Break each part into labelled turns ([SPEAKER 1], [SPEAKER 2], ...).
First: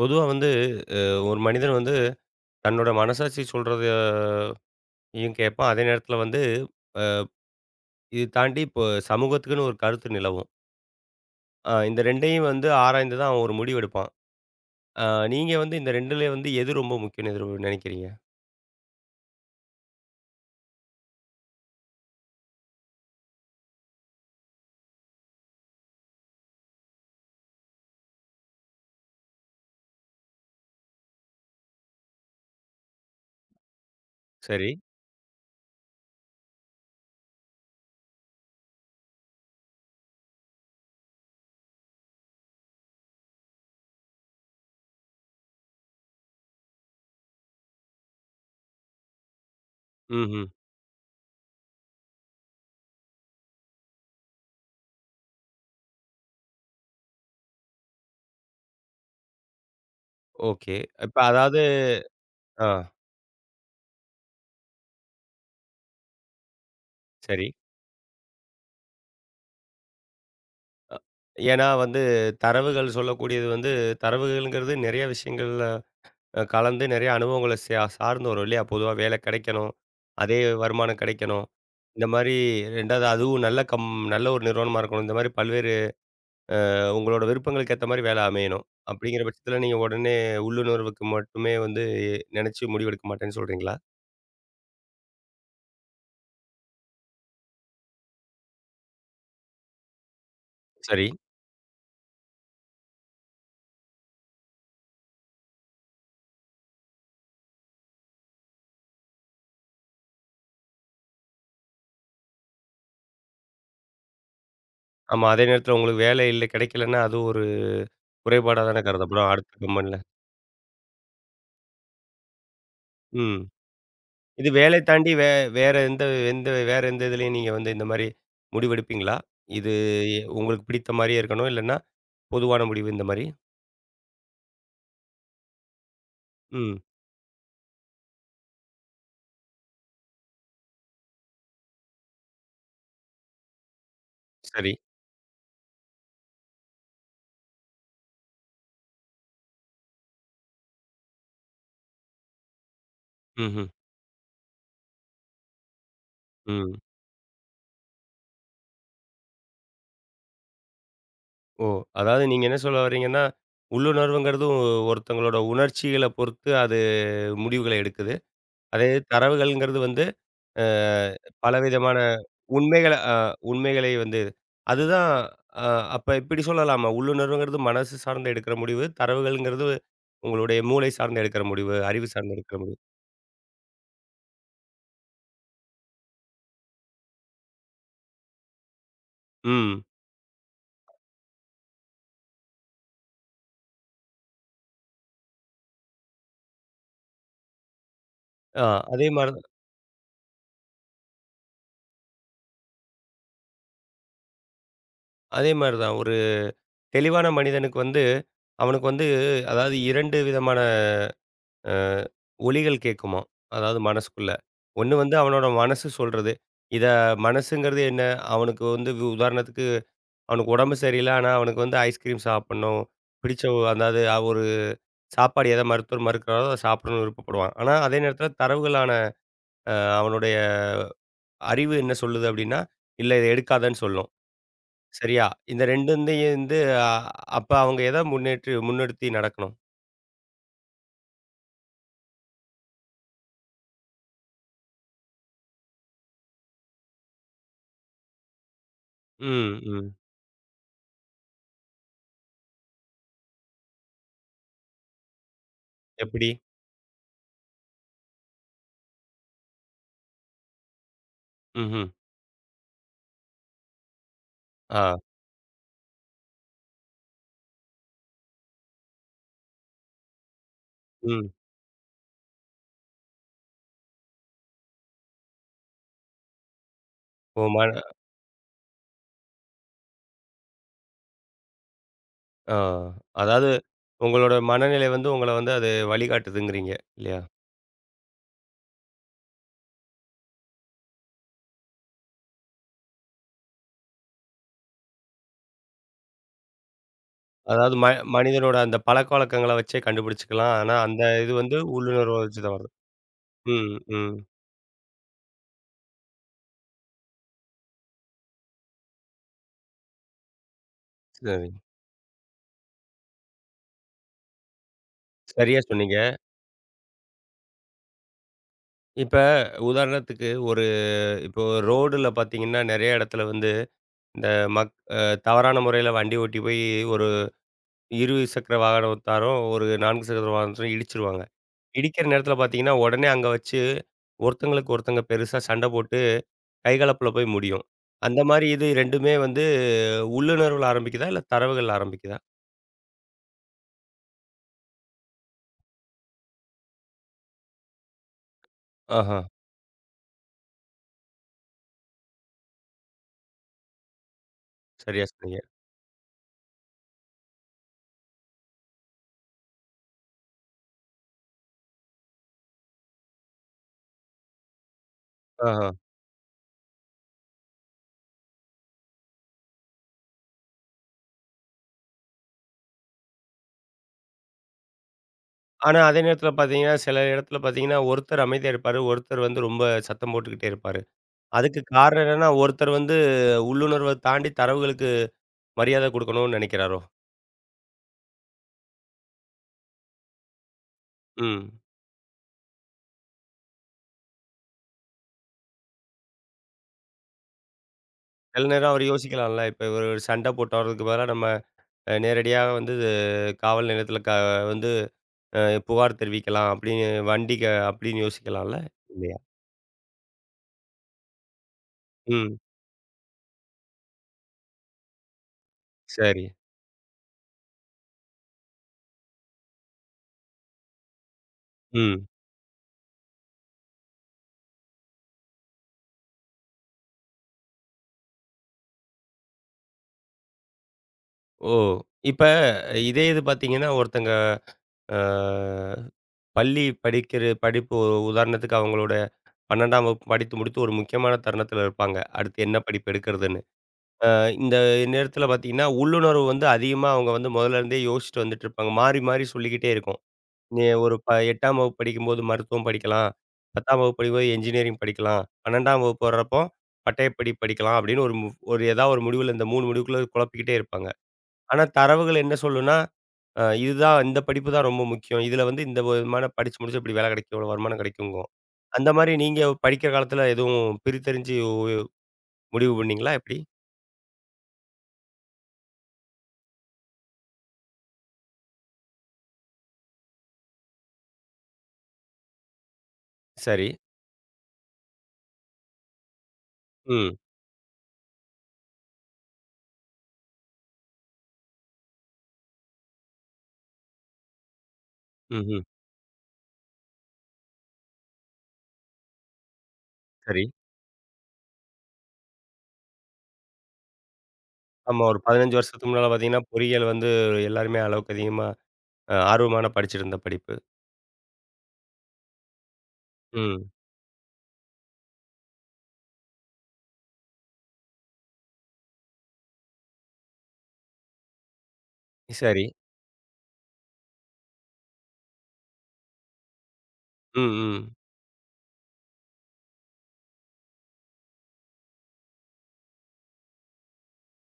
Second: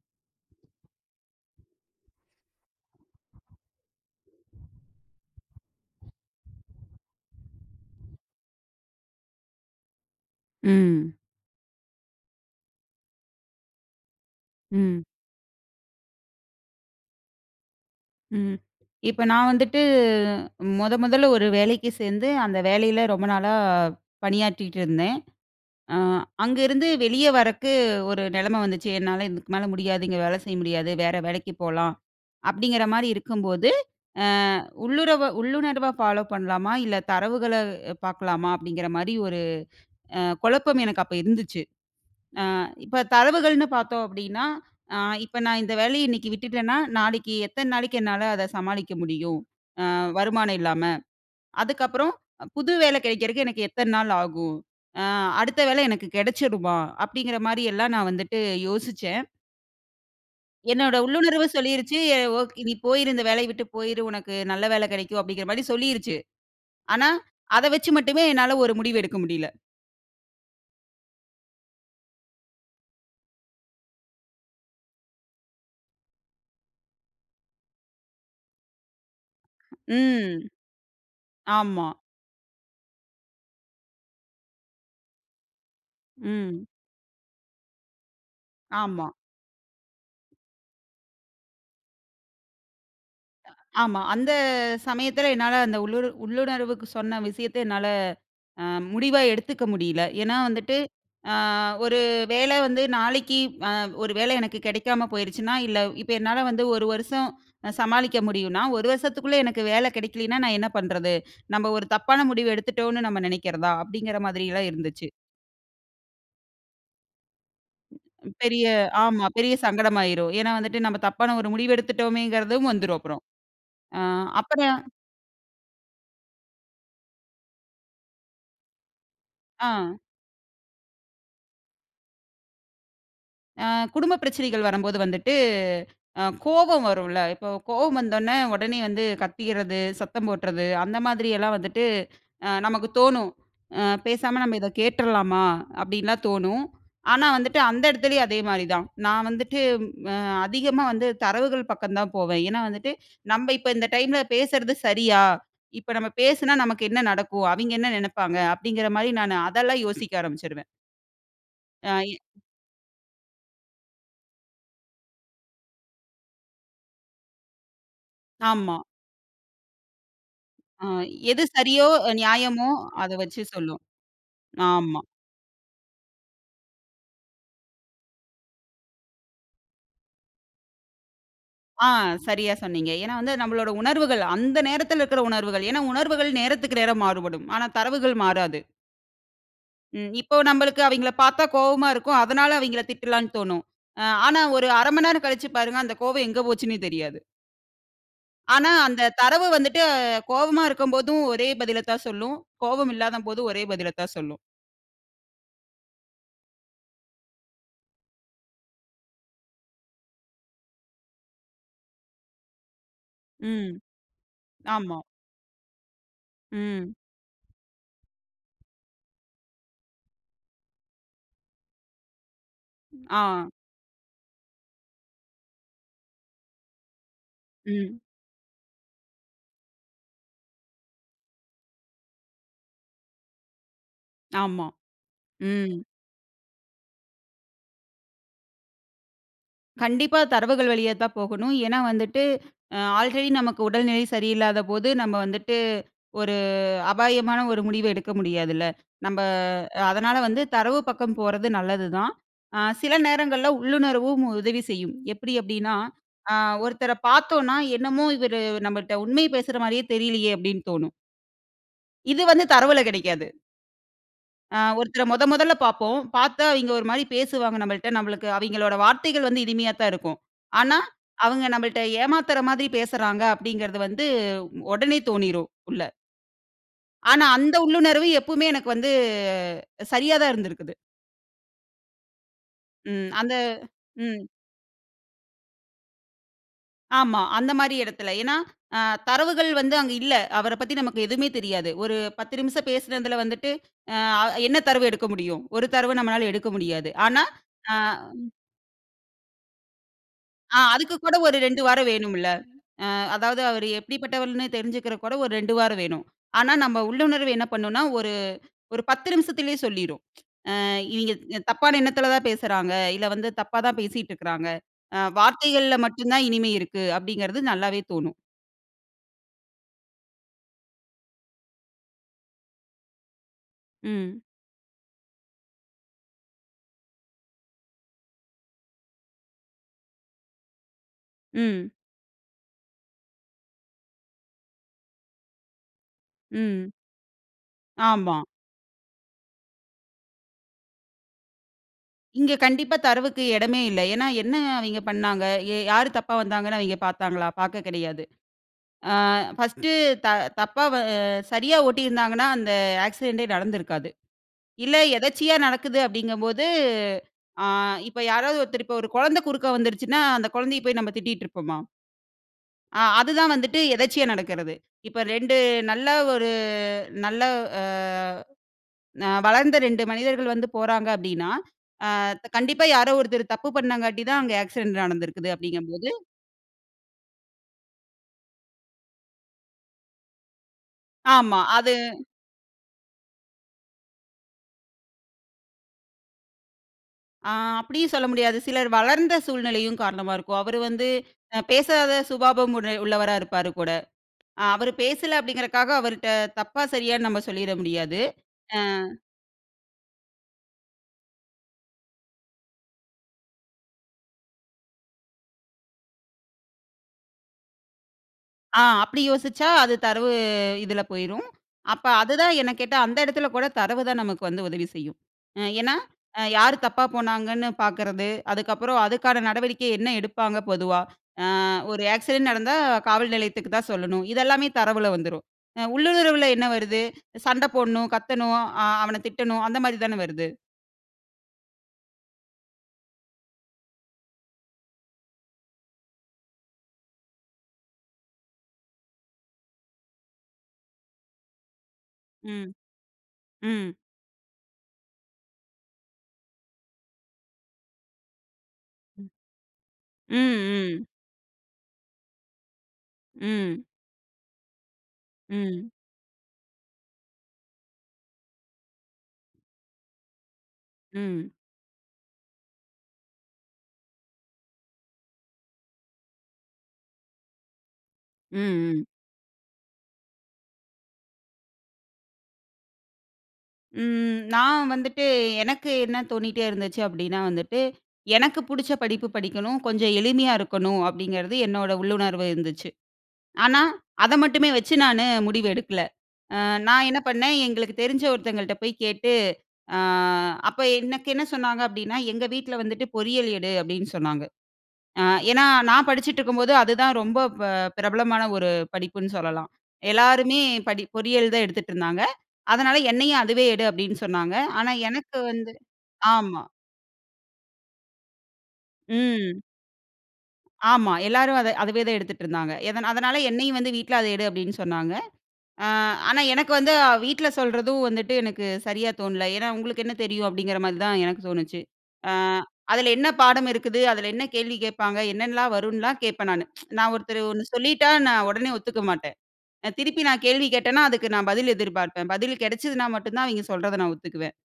[SPEAKER 1] பொதுவா வந்து ஒரு மனிதன் வந்து தன்னோட மனசாட்சி சொல்றதையும் கேட்பான். அதே நேரத்தில வந்து இது தாண்டி இப்போ சமூகத்துக்குன்னு ஒரு கருத்து நிலவும்.
[SPEAKER 2] ம்,
[SPEAKER 1] இந்த 2யும் வந்து ஆராய்ந்து தான் அவன் ஒரு முடிவு எடுப்பான்.
[SPEAKER 2] ம்,
[SPEAKER 1] அ நீங்க வந்து இந்த 2ல வந்து எது ரொம்ப முக்கியம்னு எதிர் நினைக்கிறீங்க?
[SPEAKER 2] ம். இப்ப நான் வந்துட்டு மொதல்ல ஒரு வேலைக்கு சேர்ந்து, அந்த வேலையில ரொம்ப நாளா பணியாற்றிட்டு இருந்தேன். அ அங்க இருந்து வெளிய வரக்கு ஒரு நிலைமை வந்துச்சு. என்னால இதுக்கு மேல முடியாது, இங்க வேலை செய்ய முடியாது, வேற வேலைக்கு போலாம். அப்படிங்கிற மாரி இருக்கும்போது, அ
[SPEAKER 1] சரி.
[SPEAKER 2] உள்ளுறவ உள்ளுணர்வா ஃபாலோ பண்ணலாமா? இல்ல தரவுகள பார்க்கலாமா? அப்படிங்கிற மாரி ஒரு குழப்பம் எனக்கு அப்ப இருந்துச்சு. அ இப்ப தரவுகள்னு பார்த்தோம் அப்படின்னா, அ இப்ப நான் இந்த வேலைய இன்னைக்கு விட்டுட்டேன்னா, நாளைக்கு எத்தன நாளைக்கு என்னால அத சமாளிக்க முடியும்? அ
[SPEAKER 1] ம்ஹ்ம்.
[SPEAKER 2] வருமானம் இல்லாம. அதுக்கப்புறம் புது வேலை கிடைக்கிறக்கு எனக்கு எத்தன நாள் ஆகும்? அ அடுத்த வேலை எனக்கு கிடைச்சிடுமா? அப்படிங்கிற மாரி எல்லாம் நான் வந்துட்டு யோசிச்சேன்.
[SPEAKER 1] ஓகே.
[SPEAKER 2] என்னோட
[SPEAKER 1] இப்ப
[SPEAKER 2] உள்ளுணர்வு
[SPEAKER 1] அதாவது.
[SPEAKER 2] சொல்லிருச்சு, "ஏ, ஓகே
[SPEAKER 1] ஆ.
[SPEAKER 2] நீ போயிரு இந்த வேலைய விட்டு போயிரு, உனக்கு நல்ல வேலை கிடைக்கும் அப்படிங்கிற மாரி சொல்லிருச்சு. ஆனா,
[SPEAKER 1] சரி.
[SPEAKER 2] அத வச்சு மட்டுமே என்னால ஒரு முடிவு எடுக்க முடியல.
[SPEAKER 1] அ ஏன்னா வந்து தரவுகள் சொல்லக்கூடியது வந்து தரவுகள்ங்கிறது நெறைய விஷயங்கள்ல கலந்து நெறைய அனுபவங்கள சார்ந்து வரும் இல்லையா? பொதுவா வேலை கிடைக்கணும். அதே
[SPEAKER 2] ம்.
[SPEAKER 1] வருமானம் கிடைக்கணும்.
[SPEAKER 2] ஆமா.
[SPEAKER 1] இந்த மாரி 2வது அதுவும் நல்ல ஒரு நிறுவனமா இருக்கணும். இந்த மாரி பல்வேறு
[SPEAKER 2] ம்.
[SPEAKER 1] உங்களோட விருப்பங்களுக்கு ஏத்த மாரி வேலை அமையணும்.
[SPEAKER 2] ஆமா.
[SPEAKER 1] அப்படிங்கிற பட்சத்தில நீங்க உடனே உள்ளுணர்வுக்கு மட்டுமே வந்து நினைச்சு முடிவெடுக்க மாட்டேன்னு சொல்றீங்களா?
[SPEAKER 2] ஆமா. அந்த சமயத்துல என்னால அந்த உள்ளுணர்வுக்கு சொன்ன விஷயத்த என்னால அ முடிவா எடுத்துக்க முடியல. ஏன்னா வந்துட்டு,
[SPEAKER 1] சரி.
[SPEAKER 2] அ ஒரு வேலை வந்து நாளைக்கு அ ஒரு வேலை எனக்கு கிடைக்காம போயிருச்சுன்னா, இல்ல இப்ப என்னால வந்து 1 வருஷம் சமாளிக்க முடியும்னா, 1 வருஷத்துக்குள்ள எனக்கு வேலை கிடைக்கலைன்னா நான் என்ன பண்றது? நம்ம ஒரு தப்பான முடிவு எடுத்துட்டோம்னு நம்ம நினைக்கிறதா? அப்படிங்கிற மாதிரிலாம் இருந்துச்சு.
[SPEAKER 1] ஆமா. அதே நேரத்தில உங்களுக்கு வேலை இல்ல கிடைக்கலன்னா, அது ஒரு குறைபாடா
[SPEAKER 2] பெரிய
[SPEAKER 1] தானே
[SPEAKER 2] ஆமா.
[SPEAKER 1] கருதப்படும்
[SPEAKER 2] பெரிய
[SPEAKER 1] அடுத்த கம்பெனில.
[SPEAKER 2] சங்கடமாயிரும். ஏன்னா வந்துட்டு நம்ம தப்பான ஒரு முடிவு எடுத்துட்டோமேங்கிறதும் வந்துரும் அப்புறம்.
[SPEAKER 1] ம்.
[SPEAKER 2] அ
[SPEAKER 1] இது
[SPEAKER 2] அப்புறம்.
[SPEAKER 1] வேலை தாண்டி வேற எந்த வேற எந்த இதுலயும் நீங்க வந்து இந்த மாரி முடிவெடுப்பீங்களா?
[SPEAKER 2] ஆ.
[SPEAKER 1] இது உங்களுக்கு பிடித்த மாரியே இருக்கணும். இல்லன்னா பொதுவான முடிவு இந்த மாரி.
[SPEAKER 2] அ குடும்ப பிரச்சனைகள் வரும்போது வந்துட்டு,
[SPEAKER 1] ம்.
[SPEAKER 2] கோபம் வரும்ல. இப்போ கோவம் வந்தோனே உடனே வந்து கத்திக்கிறது, சத்தம் போடுறது, அந்த மாதிரி எல்லாம் வந்துட்டு நமக்கு தோணும். பேசாம நம்ம இத
[SPEAKER 1] சரி.
[SPEAKER 2] கேட்டுறலாமா? அப்படின்லாம் தோணும். ஆனா வந்துட்டு அந்த இடத்துலயும் அதே மாரி தான். நான் வந்துட்டு அ அதிகமா வந்து தரவுகள் பக்கம் தான் போவேன். ஏன்னா வந்துட்டு, நம்ம
[SPEAKER 1] ம்ஹ்ம்.
[SPEAKER 2] இப்ப இந்த டைம்ல பேசுறது சரியா? இப்ப நம்ம பேசுனா
[SPEAKER 1] ம்.
[SPEAKER 2] நமக்கு என்ன நடக்கும்? அவிங்க என்ன நெனைப்பாங்க? அப்படிங்கிற மாரி நானு அதெல்லாம் யோசிக்க ஆரம்பிச்சுருவேன்.
[SPEAKER 1] ஓ!
[SPEAKER 2] அ எ
[SPEAKER 1] அதாவது நீங்க என்ன சொல்ல வர்றீங்கன்னா, உள்ளுணர்வுங்கிறது ஒருத்தங்களோட உணர்ச்சிகள பொறுத்து அது முடிவுகள எடுக்குது.
[SPEAKER 2] ஆமா.
[SPEAKER 1] அதே தரவுகள்ங்கிறது வந்து அ
[SPEAKER 2] ஆ எது சரியோ,
[SPEAKER 1] பலவிதமான
[SPEAKER 2] நியாயமோ
[SPEAKER 1] உண்மைகள
[SPEAKER 2] அத
[SPEAKER 1] அ
[SPEAKER 2] வச்சு சொல்லும்.
[SPEAKER 1] உண்மைகளை வந்து
[SPEAKER 2] ஆமா.
[SPEAKER 1] அதுதான். அ அப்ப இப்படி சொல்லலாமா? உள்ளுணர்வுங்கிறது மனசு சார்ந்து எடுக்கிற முடிவு. தரவுகள்ங்கிறது உங்களுடைய மூளை சார்ந்து எடுக்கிற முடிவு,
[SPEAKER 2] ஆ
[SPEAKER 1] அறிவு சார்ந்து
[SPEAKER 2] சரியா
[SPEAKER 1] எடுக்கிற முடிவு.
[SPEAKER 2] சொன்னீங்க. ஏன்னா வந்து நம்மளோட உணர்வுகள், அந்த நேரத்துல இருக்கிற உணர்வுகள். ஏன்னா உணர்வுகள் நேரத்துக்கு நேரம் மாறுபடும். ஆனா தரவுகள் மாறாது.
[SPEAKER 1] ம்.
[SPEAKER 2] ம். இப்போ நம்மளுக்கு அவைங்கள பார்த்தா கோவமா இருக்கும். அதனால அவைங்கள திட்டலான்னு தோணும். ஆனா ஒரு 1/2 மணி நேரம் கழிச்சு பாருங்க, அந்த கோவம் எங்க போச்சுன்னே தெரியாது.
[SPEAKER 1] ஆ.
[SPEAKER 2] ஆனா அந்த
[SPEAKER 1] அதே மாரி
[SPEAKER 2] தரவு வந்துட்டு கோவமா இருக்கும்போதும் ஒரே பதில தான் சொல்லும். கோவம் இல்லாதபோது ஒரே பதில தான் சொல்லும்.
[SPEAKER 1] அதே மாரி தான். ஒரு தெளிவான மனிதனுக்கு வந்து, அவனுக்கு வந்து அதாவது 2 விதமான அ ஒலிகள் கேட்குமாம். அதாவது
[SPEAKER 2] ம்.
[SPEAKER 1] மனசுக்குள்ள. ஒண்ணு
[SPEAKER 2] ஆமா.
[SPEAKER 1] வந்து அவனோட மனசு சொல்றது. இத
[SPEAKER 2] ம்.
[SPEAKER 1] மனசுங்கிறது என்ன? அவனுக்கு வந்து உதாரணத்துக்கு அவனுக்கு உடம்பு சரியில்ல. ஆனா அவனுக்கு வந்து ஐஸ்கிரீம் சாப்பிடணும். பிடிச்ச
[SPEAKER 2] ஆ.
[SPEAKER 1] ஒ அதாவது ஒரு சாப்பாடு எத மருத்துவர் மறுக்கிறாரோ, அத சாப்பிடணும்னு விருப்பப்படுவான். ஆனா அதே
[SPEAKER 2] ம்.
[SPEAKER 1] நேரத்தில தரவுகளான அ அவனுடைய அறிவு என்ன சொல்லுது அப்டின்னா, இல்ல இத எடுக்காதன்னு சொல்லும்.
[SPEAKER 2] ஆமா.
[SPEAKER 1] சரியா? இந்த
[SPEAKER 2] ம்.
[SPEAKER 1] 2 வந்து அப்ப அவங்க எத முன்னேற்றி முன்னிறுத்தி நடக்கணும்?
[SPEAKER 2] கண்டிப்பா தரவுகள் வழியா தான் போகணும். ஏன்னா வந்துட்டு, ஆல்ரெடி நமக்கு உடல்நிலை சரியில்லாதபோது, நம்ம வந்துட்டு ஒரு அபாயமான ஒரு முடிவு எடுக்க முடியாதுல்ல. நம்ப
[SPEAKER 1] ம், ம்.
[SPEAKER 2] அதனால வந்து தரவு பக்கம் போறது நல்லது தான். சில நேரங்கள்ல உள்ளுணர்வும் உதவி செய்யும். எப்படி அப்படின்னா,
[SPEAKER 1] எப்படி?
[SPEAKER 2] அ ஒருத்தர பார்த்தோம்னா, "என்னமோ இவரு நம்மட்ட உண்மைய பேசுற மாரியே தெரியலையே" அப்படின்னு தோணும்.
[SPEAKER 1] ம்ஹ்ம்.
[SPEAKER 2] இது வந்து தரவுல கிடைக்காது.
[SPEAKER 1] ஆ.
[SPEAKER 2] ஒருத்தர மொதல்ல பார்ப்போம். பார்த்தா அவிங்க ஒரு மாரி பேசுவாங்க நம்மள்ட்ட. நம்மளுக்கு அவிங்களோட வார்த்தைகள் வந்து இனிமையா தான் இருக்கும். ஆனா,
[SPEAKER 1] ம்.
[SPEAKER 2] அவங்க நம்மள்ட்ட ஏமாத்துற மாதிரி பேசுறாங்க அப்டிங்கிறது வந்து உடனே தோணிரும் உள்ள. ஆனா
[SPEAKER 1] ஓ!
[SPEAKER 2] அந்த உள்ளுணர்வு எப்பவுமே எனக்கு வந்து சரியா தான் இருந்திருக்குது.
[SPEAKER 1] ஆ.
[SPEAKER 2] ம். அந்த
[SPEAKER 1] அதாவது
[SPEAKER 2] ம்.
[SPEAKER 1] உங்களோட மனநிலை வந்து உங்கள வந்து அது வழிகாட்டுதுங்கிறீங்க இல்லையா?
[SPEAKER 2] ஆமா. அந்த மாரி இடத்துல. ஏன்னா, அ தரவுகள் வந்து அங்க இல்ல. அவர பத்தி நமக்கு எதுவுமே தெரியாது. ஒரு 10 நிமிஷம் பேசுனதுல வந்துட்டு, அ என்ன தரவு எடுக்க முடியும்? ஒரு தரவு நம்மளால எடுக்க முடியாது. ஆனா, அ
[SPEAKER 1] அதாவது மனிதனோட அந்த பழக்கவழக்கங்கள வச்சே கண்டுபிடிச்சுக்கலாம்.
[SPEAKER 2] ஆ
[SPEAKER 1] ஆனா
[SPEAKER 2] அதுக்கு
[SPEAKER 1] அந்த
[SPEAKER 2] கூட
[SPEAKER 1] இது
[SPEAKER 2] ஒரு
[SPEAKER 1] வந்து
[SPEAKER 2] 2 வாரம்
[SPEAKER 1] உள்ளுணர்வ
[SPEAKER 2] வேணும்ல.
[SPEAKER 1] வச்சு தான் வருது.
[SPEAKER 2] அதாவது அவரு
[SPEAKER 1] ம், ம்.
[SPEAKER 2] எப்படிப்பட்டவர்ன்னு தெரிஞ்சுக்கிற கூட ஒரு 2 வாரம் வேணும். ஆனா நம்ம உள்ளுணர்வு என்ன பண்ணும்னா, ஒரு ஒரு 10 நிமிஷத்திலேயே சொல்லிரும். அ இவங்க
[SPEAKER 1] சரி.
[SPEAKER 2] தப்பான எண்ணத்துல தான் பேசுறாங்க. இல்ல வந்து தப்பா தான் பேசிட்டு இருக்கிறாங்க.
[SPEAKER 1] சரியா
[SPEAKER 2] வார்த்தைகள்ல
[SPEAKER 1] சொன்னீங்க.
[SPEAKER 2] மட்டும் தான் இனிமை இருக்கு அப்படிங்கிறது நல்லாவே தோணும்.
[SPEAKER 1] இப்ப உதாரணத்துக்கு ஒரு இப்போ ரோடுல பார்த்தீங்கன்னா, நெறைய இடத்துல வந்து
[SPEAKER 2] ம்.
[SPEAKER 1] இந்த மக் அ தவறான முறையில வண்டி ஓட்டி போய் ஒரு இரு சக்கர வாகனத்தாரும், ஒரு 4 சக்கர வாகனத்தாரும் இடிச்சுருவாங்க.
[SPEAKER 2] ம்.
[SPEAKER 1] இடிக்கிற நேரத்தில பார்த்தீங்கன்னா, உடனே அங்க வச்சு ஒருத்தங்களுக்கு ஒருத்தங்க பெருசா சண்டை போட்டு
[SPEAKER 2] ம்.
[SPEAKER 1] கைகலப்புல போய் முடியும்.
[SPEAKER 2] ஆமா.
[SPEAKER 1] அந்த மாரி இது 2மே வந்து உள்ளுணர்வுல ஆரம்பிக்குதா? இல்ல தரவுகள்ல ஆரம்பிக்குதா?
[SPEAKER 2] இங்க கண்டிப்பா தரவுக்கு இடமே இல்ல. ஏன்னா என்ன அவிங்க பண்ணாங்க? யாரு தப்பா வந்தாங்கன்னு அவிங்க பார்த்தாங்களா? பார்க்க கிடையாது. ஆ
[SPEAKER 1] ஆஹா.
[SPEAKER 2] ஃபர்ஸ்ட்டு த தப்பா வ சரியா ஓட்டியிருந்தாங்கன்னா, அந்த ஆக்சிடென்டே நடந்திருக்காது. இல்ல
[SPEAKER 1] சரியா
[SPEAKER 2] எதர்ச்சியா
[SPEAKER 1] சொன்னீங்க.
[SPEAKER 2] நடக்குது அப்படிங்கம்போது, ஆ இப்ப யாராவது ஒருத்தர் இப்ப ஒரு குழந்தை குறுக்க வந்துருச்சுன்னா, அந்த குழந்தைய போய் நம்ம திட்டிட்டு இருப்போமா? அதுதான் வந்துட்டு எதர்ச்சியா நடக்கிறது. இப்ப 2
[SPEAKER 1] ஆஹா.
[SPEAKER 2] நல்ல ஒரு நல்ல அ ந வளர்ந்த 2 மனிதர்கள் வந்து போறாங்க அப்படின்னா, ஆ கண்டிப்பா யாரோ ஒருத்தர் தப்பு பண்ணங்காட்டி தான் அங்க ஆக்சிடென்ட் நடந்திருக்குது
[SPEAKER 1] ஆனா
[SPEAKER 2] அப்படிங்கம்போது
[SPEAKER 1] அதே நேரத்தில பார்த்தீங்கன்னா, சில இடத்துல பார்த்தீங்கன்னா, ஒருத்தர் அமைதியா இருப்பாரு. ஒருத்தர் வந்து ரொம்ப சத்தம் போட்டுக்கிட்டே இருப்பாரு.
[SPEAKER 2] ஆமா.
[SPEAKER 1] அதுக்கு காரணம் என்னன்னா, ஒருத்தர் வந்து உள்ளுணர்வ தாண்டி தரவுகளுக்கு மரியாதை குடுக்கணும்னு நினைக்கிறாரோ?
[SPEAKER 2] ஆ அப்படியும் சொல்ல முடியாது. சிலர் வளர்ந்த சூழ்நிலையும் காரணமா இருக்கும். அவரு வந்து
[SPEAKER 1] ம்.
[SPEAKER 2] பேசாத சுபாவம் உள்ளவரா இருப்பாரு கூட. அவரு பேசல அப்படிங்கிறக்காக அவர்ட்ட தப்பா, சரியான்னு நம்ம சொல்லிற முடியாது.
[SPEAKER 1] சில
[SPEAKER 2] அ
[SPEAKER 1] நேரம் அவரு யோசிக்கலாம்ல. இப்ப இவரு சண்டை போட்டு வர்றதுக்கு பதிலா நம்ம நேரடியா வந்து காவல் நிலையத்தில வந்து அ புகார் தெரிவிக்கலாம் அப்படின்னு வண்டிக்கு அப்படின்னு யோசிக்கலாம்ல?
[SPEAKER 2] ஆ அப்படி
[SPEAKER 1] இல்லையா?
[SPEAKER 2] யோசிச்சா, அது தரவு இதுல போயிரும். அப்ப அதுதான்
[SPEAKER 1] ம்.
[SPEAKER 2] என்ன கேட்டா, அந்த இடத்துல கூட தரவு தான் நமக்கு வந்து உதவி செய்யும். ஏன்னா,
[SPEAKER 1] சரி.
[SPEAKER 2] யாரு தப்பா போனாங்கன்னு பார்க்கறது, அதுக்கப்புறம் அதுக்கான நடவடிக்கை என்ன எடுப்பாங்க பொதுவா? அ ஒரு
[SPEAKER 1] ம்.
[SPEAKER 2] ஆக்சிடென்ட் நடந்தா காவல் நிலையத்துக்கு தான் சொல்லணும். இதெல்லாமே தரவுல வந்துரும். உள்ளுணர்வுல என்ன வருது? சண்டை போடணும், கத்தணும், அவன திட்டணும், அந்த மாரி தானே வருது.
[SPEAKER 1] ஓ! இப்ப இதே இது பார்த்தீங்கன்னா, ஒருத்தங்க அ பள்ளி படிக்கிற படிப்பு ஒரு உதாரணத்துக்கு அவங்களோட 12ஆம் வகுப்பு படித்து முடித்து ஒரு முக்கியமான தருணத்தில இருப்பாங்க. அடுத்து
[SPEAKER 2] ம்,
[SPEAKER 1] என்ன படிப்பு எடுக்கிறதுன்னு.
[SPEAKER 2] ம்,
[SPEAKER 1] இந்த நேரத்தில பார்த்தீங்கன்னா, உள்ளுணர்வு வந்து அதிகமா அவங்க வந்து முதல்ல இருந்தே யோசிச்சுட்டு வந்துட்டு இருப்பாங்க. மாறி
[SPEAKER 2] ம்,
[SPEAKER 1] மாறி சொல்லிக்கிட்டே இருக்கும்.
[SPEAKER 2] ம்,
[SPEAKER 1] நீ
[SPEAKER 2] ம்,
[SPEAKER 1] ஒரு 8ஆம் வகுப்பு படிக்கும்போது மருத்துவம் படிக்கலாம்.
[SPEAKER 2] ம்,
[SPEAKER 1] 10ஆம் வகுப்பு படிக்கும்போது என்ஜினியரிங் படிக்கலாம்.
[SPEAKER 2] ம்,
[SPEAKER 1] 12ஆம் வகுப்பு வர்றப்போ பட்டயப்படி படிக்கலாம் அப்படின்னு ஒரு மு ஒரு ஏதா ஒரு முடிவுல இந்த 3 முடிவுக்குள்ள குழப்பிக்கிட்டே இருப்பாங்க.
[SPEAKER 2] ம்,
[SPEAKER 1] ஆனா தரவுகள் என்ன சொல்லும்னா, இதுதான். இந்த படிப்பு தான் ரொம்ப முக்கியம். இதுல வந்து இந்த விதமான படிச்சு முடிச்சா இப்படி வேலை கிடைக்கும், இவ்வளோ வருமானம் கிடைக்குங்கும்.
[SPEAKER 2] ம்.
[SPEAKER 1] அந்த மாரி நீங்க படிக்கிற காலத்துல எதுவும் பிரித்தறிஞ்சு முடிவு பண்ணீங்களா எப்படி?
[SPEAKER 2] ம். நான் வந்துட்டு எனக்கு என்ன தோணிட்டே இருந்துச்சு அப்படின்னா வந்துட்டு, எனக்கு புடிச்ச படிப்பு படிக்கணும். கொஞ்சம் எளிமையா இருக்கணும் அப்படிங்கிறது என்னோட உள்ளுணர்வு இருந்துச்சு. ஆனா,
[SPEAKER 1] சரி.
[SPEAKER 2] அத மட்டுமே வச்சு நானு முடிவு எடுக்கல. நான் என்ன
[SPEAKER 1] ம்.
[SPEAKER 2] பண்ணேன், எங்களுக்கு தெரிஞ்ச ஒருத்தங்கள்ட்ட போய் கேட்டு, அ அப்ப எனக்கு என்ன சொன்னாங்க அப்படின்னா, "எங்க வீட்ல வந்துட்டு பொறியியல் எடு" அப்படின்னு சொன்னாங்க. ஆ, ஏன்னா
[SPEAKER 1] ம்ஹ்ம்.
[SPEAKER 2] நான் படிச்சுட்டு இருக்கும்போது அதுதான் ரொம்ப பிரபலமான ஒரு படிப்புன்னு சொல்லலாம். எல்லாருமே
[SPEAKER 1] சரி.
[SPEAKER 2] பொறியியல் தான் எடுத்துட்டு இருந்தாங்க. அதனால என்னையும் அதுவே எடு அப்படின்னு சொன்னாங்க. ஆனா
[SPEAKER 1] ஆமா. ஒரு
[SPEAKER 2] எனக்கு வந்து
[SPEAKER 1] 15 வருஷத்துக்கு முன்னால பார்த்தீங்கன்னா,
[SPEAKER 2] ஆமா.
[SPEAKER 1] பொறியியல் வந்து எல்லாருமே அளவுக்கு அதிகமா
[SPEAKER 2] ம்.
[SPEAKER 1] ஆர்வமான படிச்சிட்டு இருந்த படிப்பு.
[SPEAKER 2] ஆமா. எல்லாரும் அத அதுவே தான் எடுத்துட்டு இருந்தாங்க. அதனால என்னையும்
[SPEAKER 1] ம்.
[SPEAKER 2] வந்து வீட்ல அத எடு அப்படின்னு சொன்னாங்க. ஆ, ஆனா எனக்கு வந்து வீட்ல சொல்றதும் வந்துட்டு எனக்கு சரியா தோணல. ஏன்னா, "உங்களுக்கு என்ன தெரியும்?" அப்படிங்கிற மாரி தான் எனக்கு தோணுச்சு. ஆ
[SPEAKER 1] சரி.
[SPEAKER 2] அதில என்ன பாடம் இருக்குது? அதில என்ன கேள்வி கேட்பாங்க? என்னெல்லாம் வரும்ன்லாம் கேட்பேன் நானு. நான் ஒருத்தர்
[SPEAKER 1] ம்,
[SPEAKER 2] ஒண்ணு சொல்லிட்டா
[SPEAKER 1] ம்.
[SPEAKER 2] நான் உடனே ஒத்துக்க மாட்டேன். திருப்பி நான் கேள்வி கேட்டேன்னா, அதுக்கு நான் பதில் எதிர்பார்ப்பேன். பதில் கிடைச்சதுனா மட்டும் தான் அவிங்க சொல்றத நான் ஒத்துக்குவேன்.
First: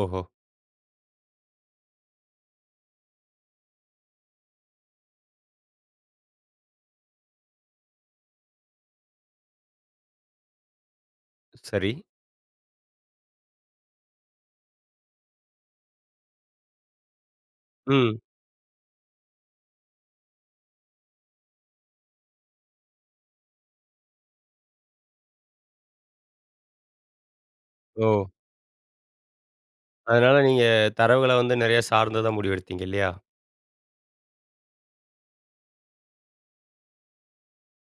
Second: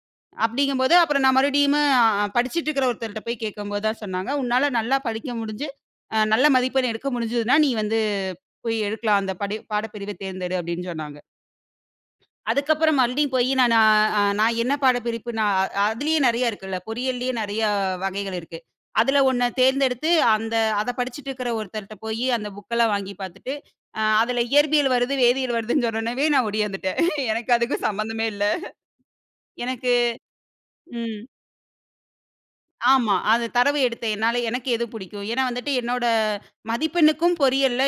[SPEAKER 1] ஓஹோ!
[SPEAKER 2] அப்படிங்கும்போது அப்புறம் நான் மறுபடியுமே படிச்சுட்டு இருக்கிற ஒருத்தர்ட்ட போய் கேட்கும்போது தான் சொன்னாங்க, "உன்னால நல்லா படிக்க முடிஞ்சு, நல்ல மதிப்பெண் எடுக்க முடிஞ்சதுன்னா, நீ வந்து போய் எடுக்கலாம். அந்த படி பாடப்பிரிவ தேர்ந்தெடு." அப்படின்னு சொன்னாங்க.
[SPEAKER 1] சரி.
[SPEAKER 2] அதுக்கப்புறம் மறுபடியும் போய் நான் என்ன பாடப்பிரிப்பு நான் அதிலேயே நெறைய இருக்குல்ல. பொறியியல்லயே நெறையா
[SPEAKER 1] ம்.
[SPEAKER 2] வகைகள் இருக்கு. அதில ஒண்ண தேர்ந்தெடுத்து அந்த அத படிச்சுட்டு இருக்கிற ஒருத்தர்ட்ட போயி அந்த புக்கெல்லாம் வாங்கி பார்த்துட்டு, அதில இயற்பியல் வருது, வேதியியல் வருதுன்னு சொன்னோனவே நான் ஓடியாந்துட்டேன். எனக்கு அதுக்கும்
[SPEAKER 1] ஓ!
[SPEAKER 2] சம்மந்தமே இல்ல. எனக்கு
[SPEAKER 1] அதனால நீங்க
[SPEAKER 2] ம்.
[SPEAKER 1] தரவுகள வந்து நெறைய சார்ந்து தான் முடிவெடுத்தீங்க இல்லையா?
[SPEAKER 2] ஆமா. அது தரவு எடுத்து என்னால எனக்கு எது பிடிக்கும். ஏன்னா வந்துட்டு என்னோட மதிப்பெண்ணுக்கும் பொறியியல்ல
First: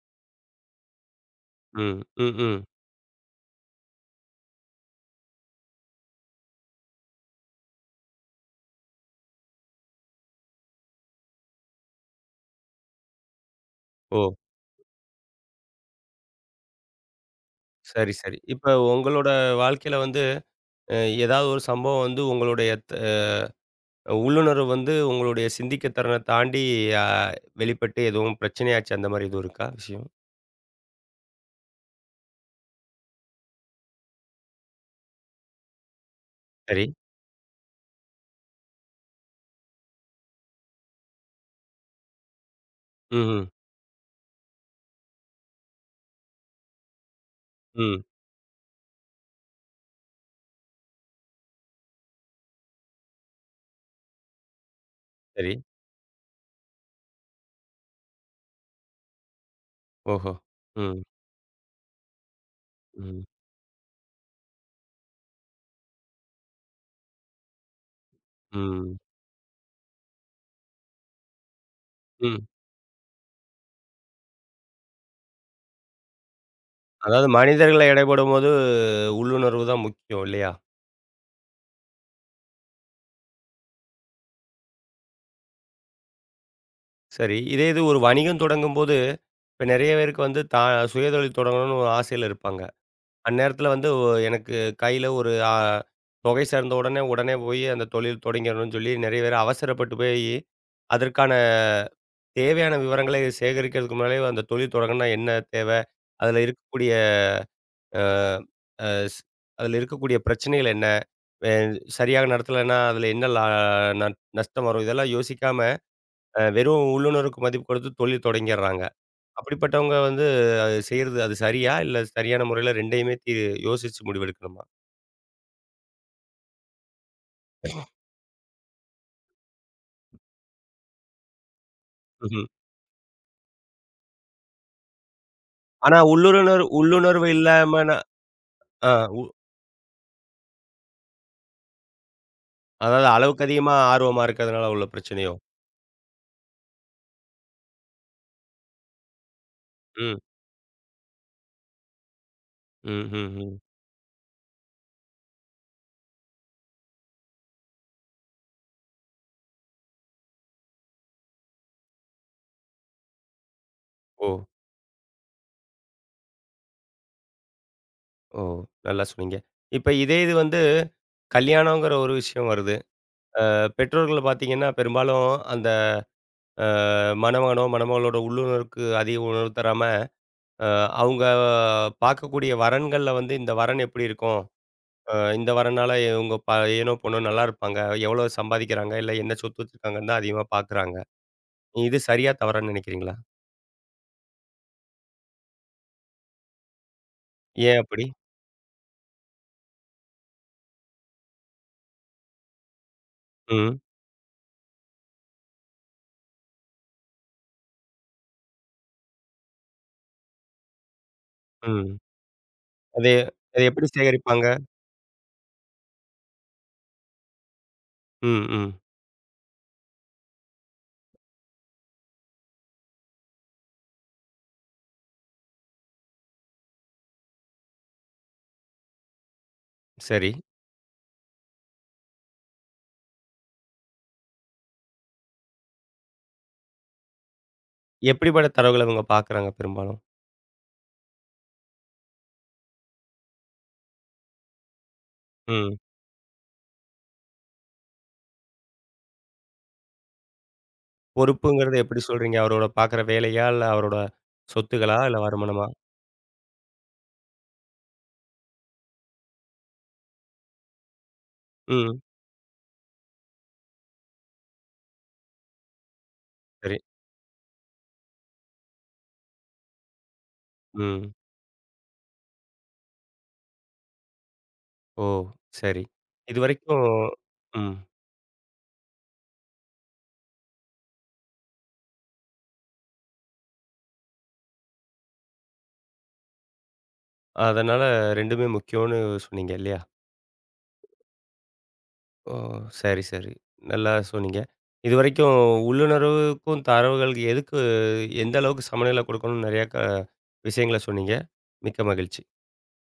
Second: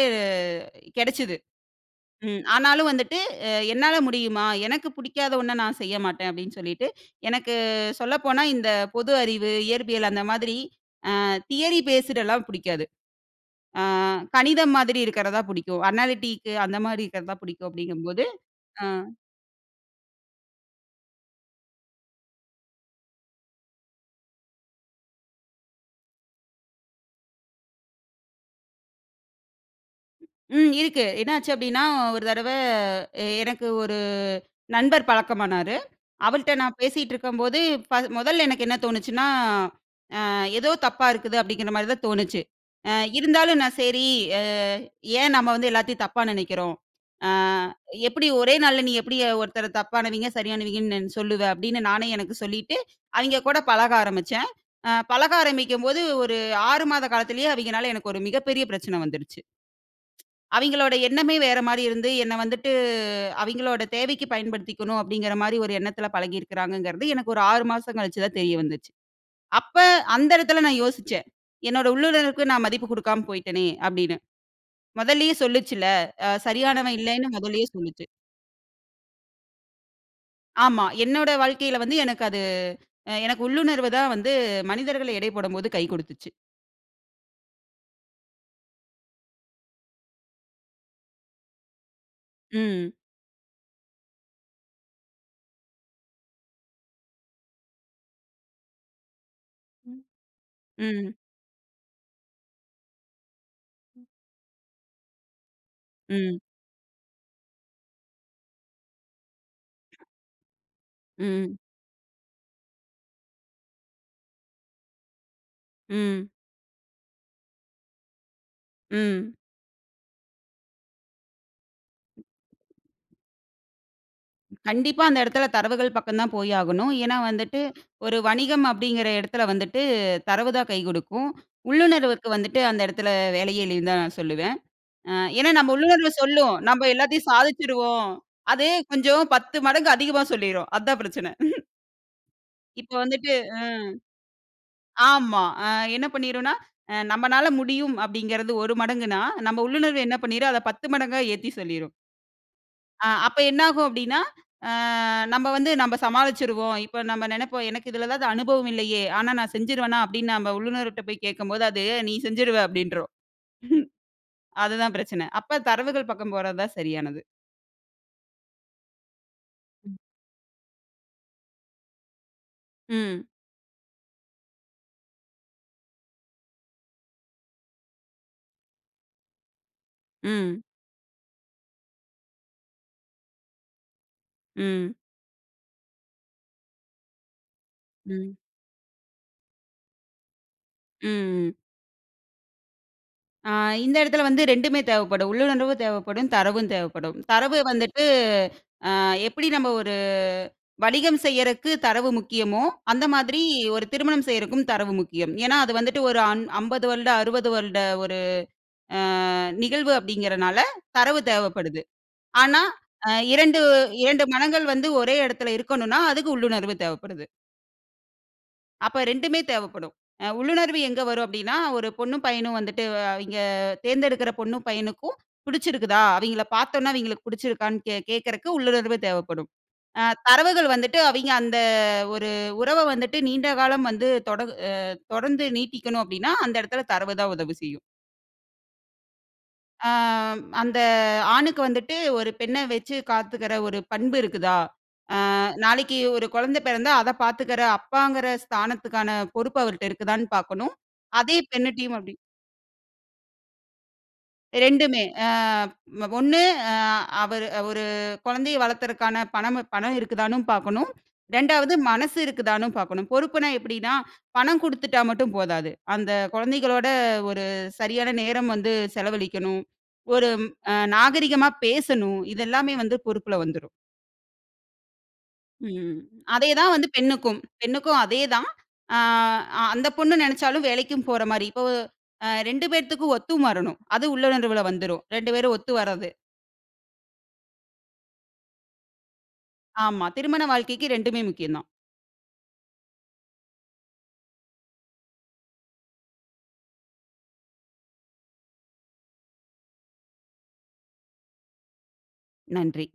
[SPEAKER 2] கிடைச்சது.
[SPEAKER 1] ம், ம்,
[SPEAKER 2] ம்.
[SPEAKER 1] ம்.
[SPEAKER 2] ஆனாலும் வந்துட்டு, "என்னால முடியுமா? எனக்கு புடிக்காத ஒண்ண நான் செய்ய மாட்டேன்." அப்படின்னு சொல்லிட்டு, எனக்கு சொல்லப்போனா இந்த பொது அறிவு, இயற்பியல் அந்த மாதிரி தியரி பேஸ்டுலாம் புடிக்காது. ஆ
[SPEAKER 1] ஓ!
[SPEAKER 2] கணிதம் மாதிரி இருக்கிறதா புடிக்கும். அனாலிட்டிக்கு அந்த மாதிரி இருக்கிறதா புடிக்கும்
[SPEAKER 1] சரி,
[SPEAKER 2] அப்படிங்கும்போது
[SPEAKER 1] சரி. இப்ப
[SPEAKER 2] அ
[SPEAKER 1] உங்களோட வாழ்க்கையில வந்து அ ஏதாவது ஒரு சம்பவம் வந்து உங்களுடைய உள்ளுணர்வு வந்து உங்களுடைய சிந்திக்க திறன தாண்டி அ வெளிப்பட்டு எதுவும் பிரச்சனையாச்சு அந்த மாரி எதுவும் இருக்கா விஷயம்?
[SPEAKER 2] ம் இருக்கு. என்னாச்சு அப்படின்னா, ஒரு தடவ எனக்கு ஒரு நண்பர் பழக்கமானாரு. அவள்ட்ட நான்
[SPEAKER 1] சரி.
[SPEAKER 2] பேசிட்டு இருக்கும்போது, முதல்ல எனக்கு என்ன தோணுச்சுன்னா ஏதோ தப்பா இருக்குது அப்படிங்கிற மாரி தான் தோணுச்சு.
[SPEAKER 1] ம்ஹ்ம்.
[SPEAKER 2] இருந்தாலும் நான் சரி, அ ஏன் நம்ம வந்து எல்லாத்தையும் தப்பா நெனைக்கிறோம்? அ
[SPEAKER 1] ம்.
[SPEAKER 2] எப்படி ஒரே நாள்ல நீ எப்படி ஒருத்தர தப்பானவங்க, சரியானவங்கன்னு நன் சொல்லுவ? அப்படின்னு நானே எனக்கு சொல்லிட்டு, அவிங்க கூட பழக ஆரம்பிச்சேன். பழக
[SPEAKER 1] சரி.
[SPEAKER 2] ஆரம்பிக்கும்போது ஒரு 6 மாத காலத்திலேயே அவிங்கனால எனக்கு ஒரு மிகப்பெரிய பிரச்சனை வந்துருச்சு.
[SPEAKER 1] ஓஹோ!
[SPEAKER 2] அவிங்களோட
[SPEAKER 1] ம்,
[SPEAKER 2] எண்ணமே வேற மாரி இருந்து, என்ன வந்துட்டு
[SPEAKER 1] ம்,
[SPEAKER 2] அவிங்களோட தேவைக்கு பயன்படுத்திக்கணும் அப்படிங்கிற மாரி ஒரு எண்ணத்தில பழகியிருக்கிறாங்கங்கிறது எனக்கு ஒரு 6 மாசம் கழிச்சு தான் தெரிய வந்துச்சு.
[SPEAKER 1] ம்,
[SPEAKER 2] அப்ப அந்த இடத்துல நான் யோசிச்சேன். என்னோட
[SPEAKER 1] ம்.
[SPEAKER 2] உள்ளுணர்வுக்கு நான் மதிப்பு குடுக்காம போயிட்டேனே! அப்படின்னு. முதல்லயே சொல்லுச்சுல்ல. சரியானவன்
[SPEAKER 1] அதாவது
[SPEAKER 2] இல்லைன்னு முதல்லயே
[SPEAKER 1] மனிதர்கள எடை
[SPEAKER 2] சொல்லுச்சு.
[SPEAKER 1] போடும்போது உள்ளுணர்வு தான் முக்கியம் இல்லையா?
[SPEAKER 2] ஆமா. என்னோட வாழ்க்கையில வந்து எனக்கு அது எனக்கு உள்ளுணர்வு தான் வந்து மனிதர்கள எடை போடும்போது கை குடுத்துச்சு.
[SPEAKER 1] சரி. இதே இது ஒரு வணிகம் தொடங்கும்போது, இப்ப நெறைய பேருக்கு வந்து சுயதொழில் தொடங்கணும்னு ஒரு ஆசையில இருப்பாங்க.
[SPEAKER 2] ம்.
[SPEAKER 1] அந்நேரத்தில வந்து எனக்கு கையில ஒரு தொகை சேர்ந்த உடனே, உடனே போய் அந்த தொழில் தொடங்கிடணும்னு சொல்லி நெறைய பேர் அவசரப்பட்டு போயி,
[SPEAKER 2] ம்.
[SPEAKER 1] அதற்கான தேவையான விவரங்களை சேகரிக்கிறதுக்கு முன்னாலே அந்த தொழில் தொடங்கணும்னா என்ன தேவை?
[SPEAKER 2] ம்.
[SPEAKER 1] அதில இருக்கக்கூடிய அ அ ஸ் அதில இருக்கக்கூடிய பிரச்சனைகள் என்ன? அ
[SPEAKER 2] ம்.
[SPEAKER 1] சரியாக நடத்தலைன்னா அதில என்ன லா ந நஷ்டம் வரும்? இதெல்லாம் யோசிக்காம,
[SPEAKER 2] ம்.
[SPEAKER 1] வெறும் உள்ளுணர்வுக்கு மதிப்பு கொடுத்து தொழில் தொடங்கிறாங்க.
[SPEAKER 2] ம்.
[SPEAKER 1] அப்படிப்பட்டவங்க வந்து அது செய்றது அது சரியா? இல்ல சரியான முறையில 2யுமே யோசிச்சு முடிவெடுக்கணுமா?
[SPEAKER 2] கண்டிப்பா அந்த இடத்துல தரவுகள் பக்கம் தான் போய் ஆகணும். ஏன்னா வந்துட்டு, ஒரு வணிகம் அப்படிங்கிற இடத்துல வந்துட்டு, தரவு தான் கை குடுக்கும். உள்ளுணர்வுக்கு
[SPEAKER 1] ம்ஹ்ம்.
[SPEAKER 2] வந்துட்டு அந்த இடத்துல வேலையே இல்லைன்னு தான் நான் சொல்லுவேன். அ ஏன்னா நம்ம
[SPEAKER 1] ஆனா
[SPEAKER 2] உள்ளுணர்வு சொல்லும். நம்ம
[SPEAKER 1] உள்ளுணர்வு
[SPEAKER 2] எல்லாத்தையும்
[SPEAKER 1] இல்லாம நான்.
[SPEAKER 2] சாதிச்சுருவோம். அது
[SPEAKER 1] ஆ.
[SPEAKER 2] கொஞ்சம் 10 மடங்கு அதிகமா சொல்லிரும். அதான் பிரச்சனை. இப்ப
[SPEAKER 1] அதாவது
[SPEAKER 2] வந்துட்டு
[SPEAKER 1] அளவுக்கு
[SPEAKER 2] அ
[SPEAKER 1] அதிகமா ஆர்வமா இருக்கிறதுனால உள்ள பிரச்சனையோ?
[SPEAKER 2] ஆமா. என்ன பண்ணிரும்னா, நம்மனால முடியும் அப்படிங்கிறது 1 மடங்குனா, நம்ம உள்ளுணர்வு
[SPEAKER 1] ம்.
[SPEAKER 2] என்ன பண்ணிரும், அத 10 மடங்கா ஏத்தி சொல்லிரும்.
[SPEAKER 1] ம். ம்.
[SPEAKER 2] அப்ப
[SPEAKER 1] ம்.
[SPEAKER 2] என்னாகும் அப்படின்னா, அ நம்ம வந்து நம்ம சமாளிச்சுருவோம். இப்ப நம்ம நெனைப்போம், எனக்கு இதுல ஏதாவது அனுபவம் இல்லையே! ஆனா நான் செஞ்சுருவேனா அப்படின்னு நம்ம உள்ளுணர்வுட்ட போய் கேட்கும்போது, அது நீ செஞ்சுருவ அப்படின்ரும்.
[SPEAKER 1] ஓ!
[SPEAKER 2] அதுதான் பிரச்சனை. அப்ப தரவுகள் பக்கம் போறது தான் சரியானது.
[SPEAKER 1] ஓ! நல்லா சொன்னீங்க. இப்ப இதே இது வந்து கல்யாணங்கிற ஒரு விஷயம் வருது.
[SPEAKER 2] ம்.
[SPEAKER 1] பெற்றோர்கள பார்த்தீங்கன்னா, பெரும்பாலும் அந்த அ மணமகனோ, மணமகளோட உள்ளுணர்வுக்கு அதிக உணர்வு தராம,
[SPEAKER 2] ம்.
[SPEAKER 1] அ அவங்க பார்க்கக்கூடிய வரன்கள்ல வந்து இந்த வரன் எப்படி இருக்கும்?
[SPEAKER 2] ம்.
[SPEAKER 1] இந்த வரனால இவங்க ஏனோ பொண்ணோ நல்லா இருப்பாங்க. எவ்வளோ
[SPEAKER 2] ம்.
[SPEAKER 1] சம்பாதிக்கிறாங்க, இல்ல என்ன சொத்து வச்சிருக்காங்கன்னு தான் அதிகமா பார்க்குறாங்க.
[SPEAKER 2] ம்.
[SPEAKER 1] இது சரியா தவறான்னு நினைக்கிறீங்களா?
[SPEAKER 2] ஆ இந்த இடத்துல வந்து 2மே தேவைப்படும். உள்ளுணர்வு தேவைப்படும், தரவும் தேவைப்படும். தரவு
[SPEAKER 1] ஏன்
[SPEAKER 2] வந்துட்டு
[SPEAKER 1] அப்படி?
[SPEAKER 2] எப்படி நம்ம ஒரு வணிகம் செய்யறக்கு தரவு முக்கியமோ, அந்த மாதிரி
[SPEAKER 1] ம்,
[SPEAKER 2] ஒரு திருமணம் செய்யறக்கும் தரவு முக்கியம். ஏன்னா, அது வந்துட்டு ஒரு 50 வருட, 60 வருட ஒரு அ நிகழ்வு அப்படிங்கிறனால தரவு தேவைப்படுது.
[SPEAKER 1] ம்.
[SPEAKER 2] ஆனா,
[SPEAKER 1] அது
[SPEAKER 2] 2,
[SPEAKER 1] அது எப்படி
[SPEAKER 2] 2
[SPEAKER 1] சேகரிப்பாங்க?
[SPEAKER 2] மனங்கள் வந்து ஒரே இடத்துல இருக்கணும்னா, அதுக்கு உள்ளுணர்வு தேவைப்படுது.
[SPEAKER 1] ம், ம்.
[SPEAKER 2] அப்ப 2மே தேவைப்படும். உள்ளுணர்வு எங்க வரும் அப்டின்னா, ஒரு பொண்ணும் பையனும் வந்துட்டு அவிங்க தேர்ந்தெடுக்கிற பொண்ணும் பையனுக்கும் பிடிச்சிருக்குதா? அவிங்கள பார்த்தோன்ன அவிங்களுக்கு பிடிச்சிருக்கான்னு கேட்கறக்கு உள்ளுணர்வு தேவைப்படும்.
[SPEAKER 1] சரி.
[SPEAKER 2] தரவுகள் வந்துட்டு அவிங்க அந்த ஒரு உறவ வந்துட்டு நீண்ட காலம் வந்து அ தொடர்ந்து நீட்டிக்கணும் அப்டின்னா, அந்த இடத்துல தரவு தான் உதவி செய்யும்.
[SPEAKER 1] எப்படிப்பட்ட தரவுகள இவங்க பார்க்குறாங்க
[SPEAKER 2] ஆ
[SPEAKER 1] பெரும்பாலும்?
[SPEAKER 2] அந்த ஆணுக்கு வந்துட்டு ஒரு பெண்ண வச்சு காத்துக்கிற ஒரு பண்பு இருக்குதா?
[SPEAKER 1] ம்.
[SPEAKER 2] நாளைக்கு ஒரு குழந்தை பிறந்தா, அத பாத்துக்கிற அப்பாங்கிற ஸ்தானத்துக்கான பொறுப்பு அவர்ட்ட இருக்குதான்னு பாக்கணும். அதே
[SPEAKER 1] பொறுப்புங்கிறத
[SPEAKER 2] பெண்ணுட்டயும்
[SPEAKER 1] எப்படி
[SPEAKER 2] அப்டி
[SPEAKER 1] சொல்றீங்க? அவரோட பார்க்குற வேலையா? இல்ல அவரோட சொத்துக்களா?
[SPEAKER 2] 2மே
[SPEAKER 1] இல்ல வருமானமா?
[SPEAKER 2] 1 அ அவரு ஒரு குழந்தைய வளர்த்தறக்கான பணம் பணம் இருக்குதான்னும் பாக்கணும். 2வது
[SPEAKER 1] ம்.
[SPEAKER 2] மனசு இருக்குதான்னும் பாக்கணும். பொறுப்புனா எப்டின்னா, பணம் குடுத்துட்டா மட்டும் போதாது. அந்த
[SPEAKER 1] சரி.
[SPEAKER 2] குழந்தைகளோட ஒரு சரியான நேரம் வந்து செலவழிக்கணும். ஒரு
[SPEAKER 1] ம்.
[SPEAKER 2] நாகரிகமா பேசணும். இதெல்லாமே வந்து பொறுப்புல வந்துரும்.
[SPEAKER 1] ஓ! சரி.
[SPEAKER 2] ம். அதே தான்
[SPEAKER 1] இதுவரைக்கும்.
[SPEAKER 2] வந்து பெண்ணுக்கும்.
[SPEAKER 1] ம்.
[SPEAKER 2] பெண்ணுக்கும் அதே தான். ஆ அந்த பொண்ணு நெனச்சாலும் வேலைக்கும் போற மாரி. இப்போ 2 பேத்துக்கும் ஒத்தும் வரணும். அது உள்ளுணர்வுல வந்துரும். 2 பேரும் ஒத்து வர்றது.
[SPEAKER 1] அதனால 2மே முக்கியம்னு சொன்னீங்க இல்லையா?
[SPEAKER 2] ஆமா. திருமண வாழ்க்கைக்கு 2மே முக்கியம் தான்.
[SPEAKER 1] ஓ! சரி, சரி. நல்லா சொன்னீங்க. இதுவரைக்கும் உள்ளுணர்வுக்கும் தரவுகளுக்கு எதுக்கு எந்த அளவுக்கு சமநிலை கொடுக்கணும்னு நெறையா விஷயங்கள சொன்னீங்க. மிக்க மகிழ்ச்சி.
[SPEAKER 2] நன்றி.